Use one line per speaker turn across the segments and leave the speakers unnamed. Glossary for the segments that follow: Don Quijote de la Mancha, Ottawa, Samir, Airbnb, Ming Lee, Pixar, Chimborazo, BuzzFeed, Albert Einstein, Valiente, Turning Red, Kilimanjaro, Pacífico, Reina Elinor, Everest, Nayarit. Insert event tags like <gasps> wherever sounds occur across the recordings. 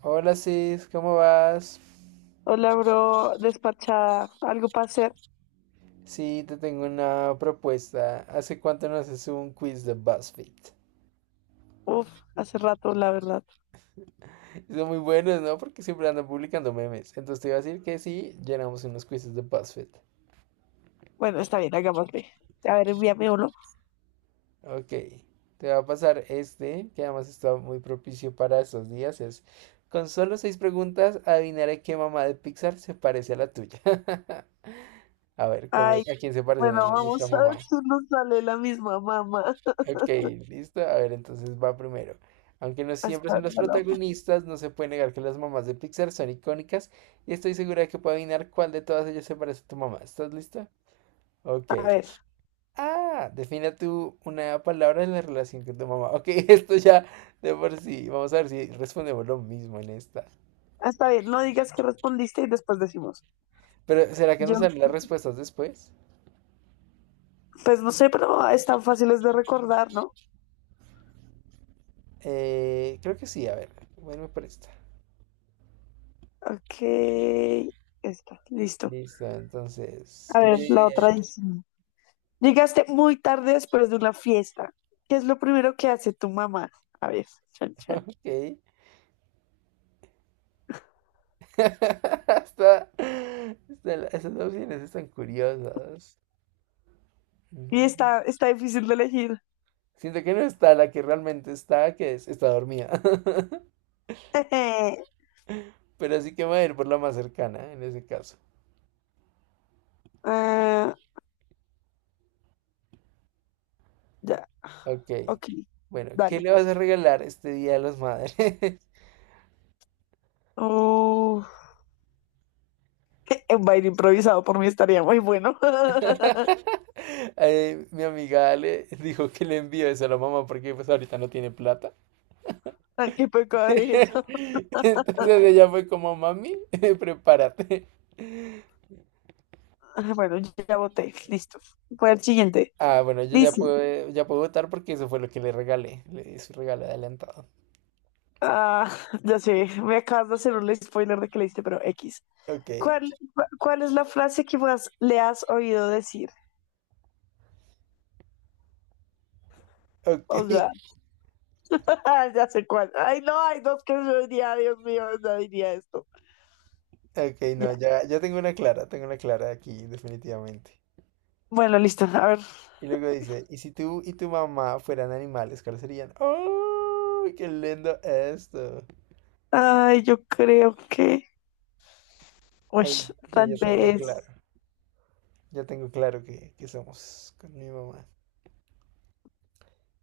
Hola Sis, ¿cómo vas?
Hola, bro, despachada. ¿Algo para hacer?
Sí, te tengo una propuesta. ¿Hace cuánto no haces un quiz de BuzzFeed?
Uf, hace rato, la verdad.
Son muy buenos, ¿no? Porque siempre andan publicando memes. Entonces te iba a decir que sí, llenamos unos quizzes de BuzzFeed.
Bueno, está bien, hagámosle. A ver, envíame uno.
Ok, te va a pasar este, que además está muy propicio para estos días. Es, con solo seis preguntas, adivinaré qué mamá de Pixar se parece a la tuya. <laughs> A ver, ¿cómo,
Ay,
a quién se
bueno,
parece nuestra
vamos a ver
mamá?
si nos sale la misma mamá. <laughs>
Ok, listo. A ver, entonces va primero. Aunque no siempre son las
Mamá.
protagonistas, no se puede negar que las mamás de Pixar son icónicas y estoy segura de que puedo adivinar cuál de todas ellas se parece a tu mamá. ¿Estás lista? Ok.
A ver,
Ah, defina tú una palabra en la relación con tu mamá. Ok, <laughs> esto ya de por sí. Vamos a ver si respondemos lo mismo en esta.
ah, está bien, no digas que respondiste y después decimos.
Pero, ¿será que nos
Yo,
salen las respuestas después?
pues no sé, pero están fáciles de recordar, ¿no?
Creo que sí, a ver. Bueno, por esta.
Ok, está, listo.
Listo, entonces.
A ver, la
Le...
otra
<laughs>
dice. Llegaste muy tarde después de una fiesta. ¿Qué es lo primero que hace tu mamá? A ver, chan, chan.
Ok. <laughs> Esas opciones están curiosas.
Y
No.
está difícil de elegir.
Siento que no está la que realmente está, que es, está dormida.
<laughs>
<laughs> Pero sí que me voy a ir por la más cercana en ese caso.
Ah, ya,
Ok.
ok,
Bueno, ¿qué
dale.
le vas a regalar este Día de las Madres?
Oh, <laughs> un baile improvisado por mí estaría muy bueno. <laughs>
<laughs> Mi amiga Ale dijo que le envíe eso a la mamá porque pues ahorita no tiene plata.
Ay, qué pecado.
<laughs> Entonces ella fue como, mami, <laughs> prepárate.
Bueno, ya voté, listo. Voy al siguiente.
Ah, bueno, yo ya
Dice,
puedo, ya puedo votar porque eso fue lo que le regalé. Le di su regalo adelantado.
ah, <laughs> ya sé, me acabas de hacer un spoiler de que leíste, pero X.
Ok,
¿Cuál es la frase que más le has oído decir?
ok,
Oh, God. <laughs>
<laughs>
Ah, ya sé cuál. Ay, no, hay dos que yo diría, Dios mío, no diría esto.
ok,
Ya.
no, ya tengo una clara aquí, definitivamente.
Bueno, listo. A ver,
Y luego dice, ¿y si tú y tu mamá fueran animales, cuáles serían? ¡Oh! ¡Qué lindo esto!
ay, yo creo que,
Ay, yo
tal vez,
ya tengo claro que somos con mi mamá.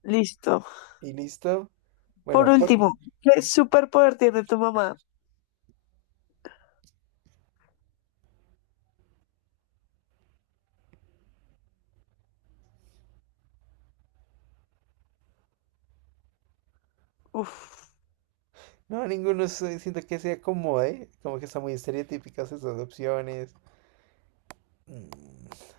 listo.
¿Y listo? Bueno,
Por
por...
último, ¿qué superpoder tiene tu mamá? Uf,
No, ninguno siento que se acomode, como que están muy estereotípicas esas opciones. Mm,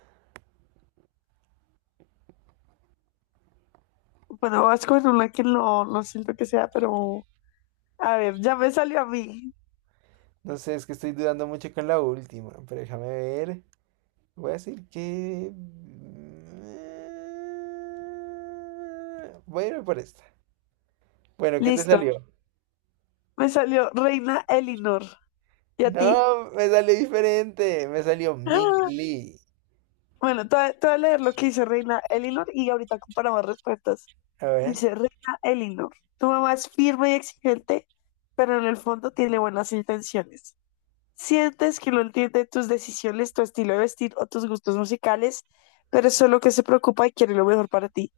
bueno, vas con una que no siento que sea, pero a ver, ya me salió a mí.
No sé, es que estoy dudando mucho con la última, pero déjame ver. Voy a decir que... voy a irme por esta. Bueno, ¿qué te
Listo,
salió?
me salió Reina Elinor. ¿Y a ti?
No, me salió diferente. Me salió
<gasps>
Ming
¡Ah!
Lee.
Bueno, te voy a leer lo que dice Reina Elinor y ahorita comparamos respuestas.
A ver.
Dice Reina Elinor, tu mamá es firme y exigente, pero en el fondo tiene buenas intenciones. Sientes que no entiende tus decisiones, tu estilo de vestir o tus gustos musicales, pero es solo que se preocupa y quiere lo mejor para ti.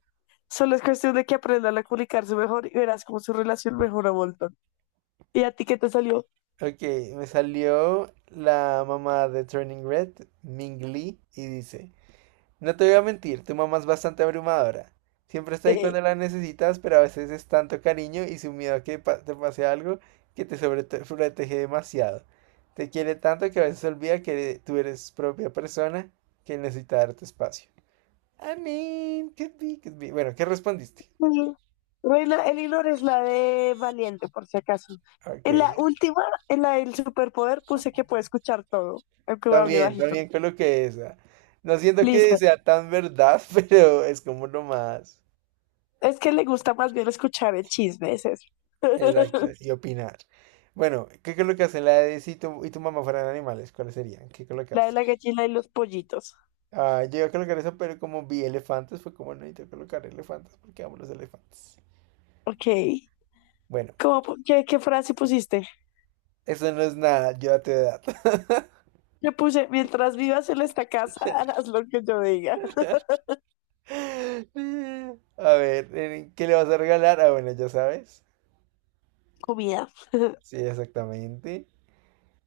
Solo es cuestión de que aprendan a comunicarse mejor y verás cómo su relación mejora un montón. ¿Y a ti qué te salió?
Ok, me salió la mamá de Turning Red, Ming Lee, y dice... No te voy a mentir, tu mamá es bastante abrumadora. Siempre
<laughs>
está ahí
Jeje.
cuando la necesitas, pero a veces es tanto cariño y su miedo a que te pase algo que te sobreprotege demasiado. Te quiere tanto que a veces olvida que tú eres propia persona que necesita darte espacio. I mean, could be, could be. Bueno, ¿qué respondiste?
Sí. Reina Elinor es la de Valiente, por si acaso.
Ok.
En la última, en la del superpoder, puse que puede escuchar todo, aunque me hable
También,
bajito.
también coloqué esa. No siento que
Listo.
sea tan verdad, <laughs> pero es como lo más.
Es que le gusta más bien escuchar el chisme, es eso.
Exacto,
<laughs>
y opinar. Bueno, ¿qué colocas en la de si tu mamá fueran animales? ¿Cuáles serían? ¿Qué
La de la
colocas?
gallina y los pollitos.
Ah, yo iba a colocar eso, pero como vi elefantes, fue como no necesito colocar elefantes porque amo los elefantes.
Ok.
Bueno,
¿Qué frase pusiste?
eso no es nada, yo a tu edad.
Yo puse, mientras vivas en esta casa, harás lo que yo diga.
<laughs> A ver, ¿qué le vas a regalar? Ah, bueno, ya sabes.
Comida. <laughs>
Sí, exactamente.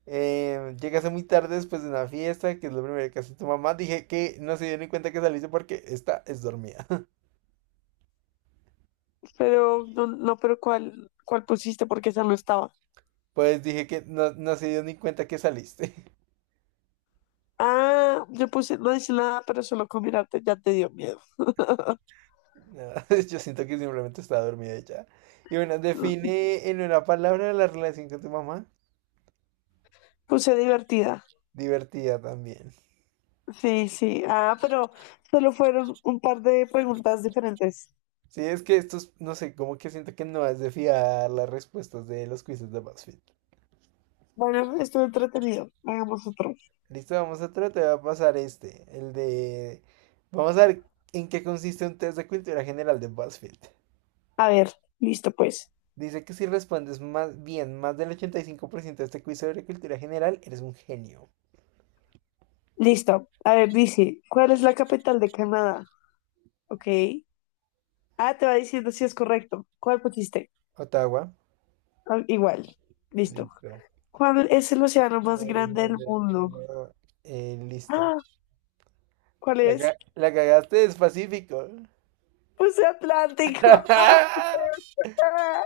Llegaste muy tarde después de una fiesta, que es lo primero que hace tu mamá. Dije que no se dio ni cuenta que saliste porque esta es dormida.
No, no, pero ¿cuál pusiste? Porque esa no estaba.
Pues dije que no, no se dio ni cuenta que saliste. <laughs>
Ah, yo puse, no dice nada, pero solo con mirarte ya te dio miedo. <laughs>
No, <laughs> yo siento que simplemente estaba dormida y ya. Y bueno, define en una palabra la relación con tu mamá.
Puse divertida.
Divertida también.
Sí, sí. Ah, pero solo fueron un par de preguntas diferentes.
Sí, es que estos, no sé, como que siento que no has de fiar las respuestas de los quizzes de BuzzFeed.
Bueno, estuvo entretenido. Hagamos otro.
Listo, vamos a tratar de pasar este, el de... Vamos a ver en qué consiste un test de cultura general de BuzzFeed.
A ver, listo pues.
Dice que si respondes más bien más del 85% de este quiz sobre cultura general, eres un genio.
Listo. A ver, dice, ¿cuál es la capital de Canadá? Ok. Ah, te va diciendo si es correcto. ¿Cuál pusiste?
Ottawa.
Ah, igual. Listo.
Listo.
¿Cuál es el océano más
Ahí es
grande del
donde
mundo?
no- listo.
Ah, ¿cuál es?
La cagaste del Pacífico.
Puse Atlántico.
<laughs>
<laughs> Ah,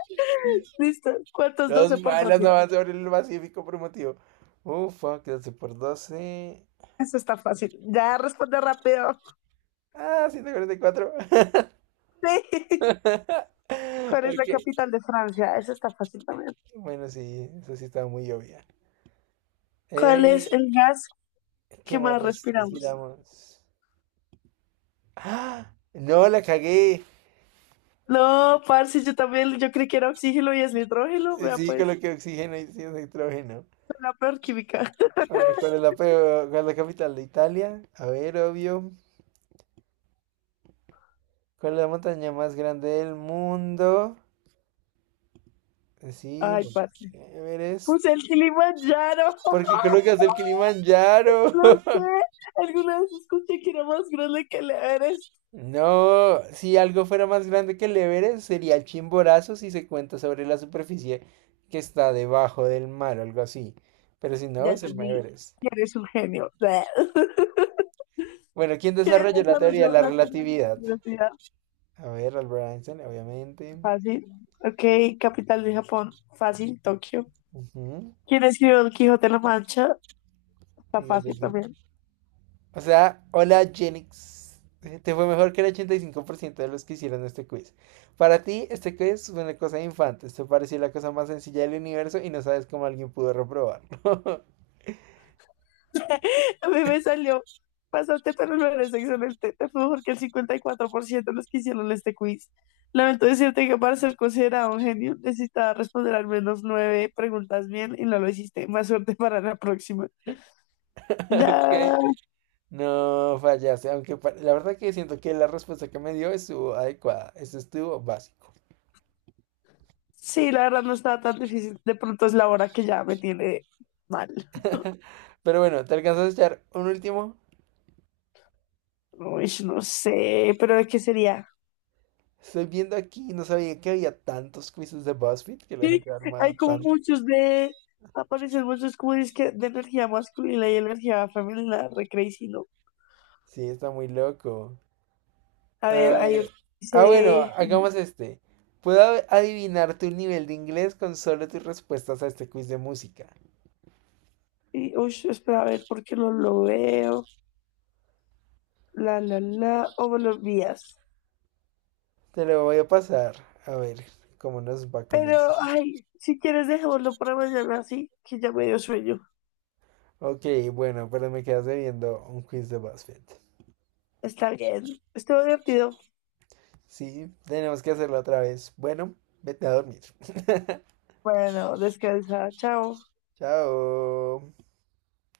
listo. ¿Cuántos 12
Los
por
malas
12?
no van sobre el Pacífico por un motivo. Fuck, 12 por 12.
Eso está fácil. Ya responde rápido. <laughs>
Ah, 144.
Sí.
<laughs>
¿Cuál es la
Ok.
capital de Francia? Eso está fácil también.
Bueno, sí, eso sí estaba muy obvia.
¿Cuál
Eh,
es el gas
¿Qué
que
más
más respiramos?
necesitamos? ¡Ah! No, la cagué.
No, parce, yo también, yo creí que era oxígeno y es nitrógeno. Vea,
Sí,
pues,
coloqué oxígeno y sí, nitrógeno.
soy la peor química.
Bueno,
<laughs>
¿cuál es la capital de Italia? A ver, obvio. ¿Cuál es la montaña más grande del mundo? Sí,
Ay, parce.
Monte
Pues
Everest.
el Kilimanjaro.
Porque
<laughs>
colocas el Kilimanjaro.
No
<laughs>
sé. Alguna vez escuché que era más grande que el Everest.
No, si algo fuera más grande que el Everest, sería el Chimborazo si se cuenta sobre la superficie que está debajo del mar o algo así. Pero si no,
Ya
es
te
el
di.
Everest.
Eres un genio. <laughs>
Bueno, ¿quién
¿Qué
desarrolló la teoría de
desarrolló
la
la
relatividad?
tecnología?
A ver, Albert Einstein, obviamente.
Fácil. Ok, capital de Japón. Fácil. Tokio.
Ujú.
¿Quién escribió Don Quijote de la Mancha? Está
Miguel de...
fácil también.
O sea, hola Genix. Te fue mejor que el 85% de los que hicieron este quiz. Para ti, este quiz fue una cosa de infantes. Te pareció la cosa más sencilla del universo y no sabes cómo alguien pudo reprobarlo. <laughs>
<laughs> A mí me salió, pasaste pero no eres excelente, te fue mejor que el 54% de los que hicieron este quiz. Lamento decirte que para ser considerado un genio necesitaba responder al menos nueve preguntas bien y no lo hiciste. Más suerte para la próxima.
Ok.
Da-
No fallaste, aunque la verdad que siento que la respuesta que me dio estuvo adecuada. Esto estuvo básico.
Sí, la verdad no estaba tan difícil. De pronto es la hora que ya me tiene mal.
Pero bueno, ¿te alcanzas a echar un último?
Uy, no sé, pero ¿de qué sería?
Estoy viendo aquí, no sabía que había tantos quizzes de BuzzFeed que la
Sí,
gente arma
hay como
tanto.
muchos de... Aparecen muchos quiz que de energía masculina y energía femenina, re crazy, ¿no?
Sí, está muy loco.
A
A
ver, hay
ver.
otro que
Ah, bueno,
dice,
hagamos este. Puedo adivinar tu nivel de inglés con solo tus respuestas a este quiz de música.
uy, espera, a ver, ¿por qué no lo veo? La, o buenos días.
Te lo voy a pasar. A ver cómo nos va con eso.
Pero, ay, si quieres, dejémoslo para mañana, sí, que ya me dio sueño.
Ok, bueno, pero me quedas debiendo un quiz de BuzzFeed.
Está bien, estuvo divertido.
Sí, tenemos que hacerlo otra vez. Bueno, vete a dormir. <laughs>
Bueno, descansa, chao.
Chao.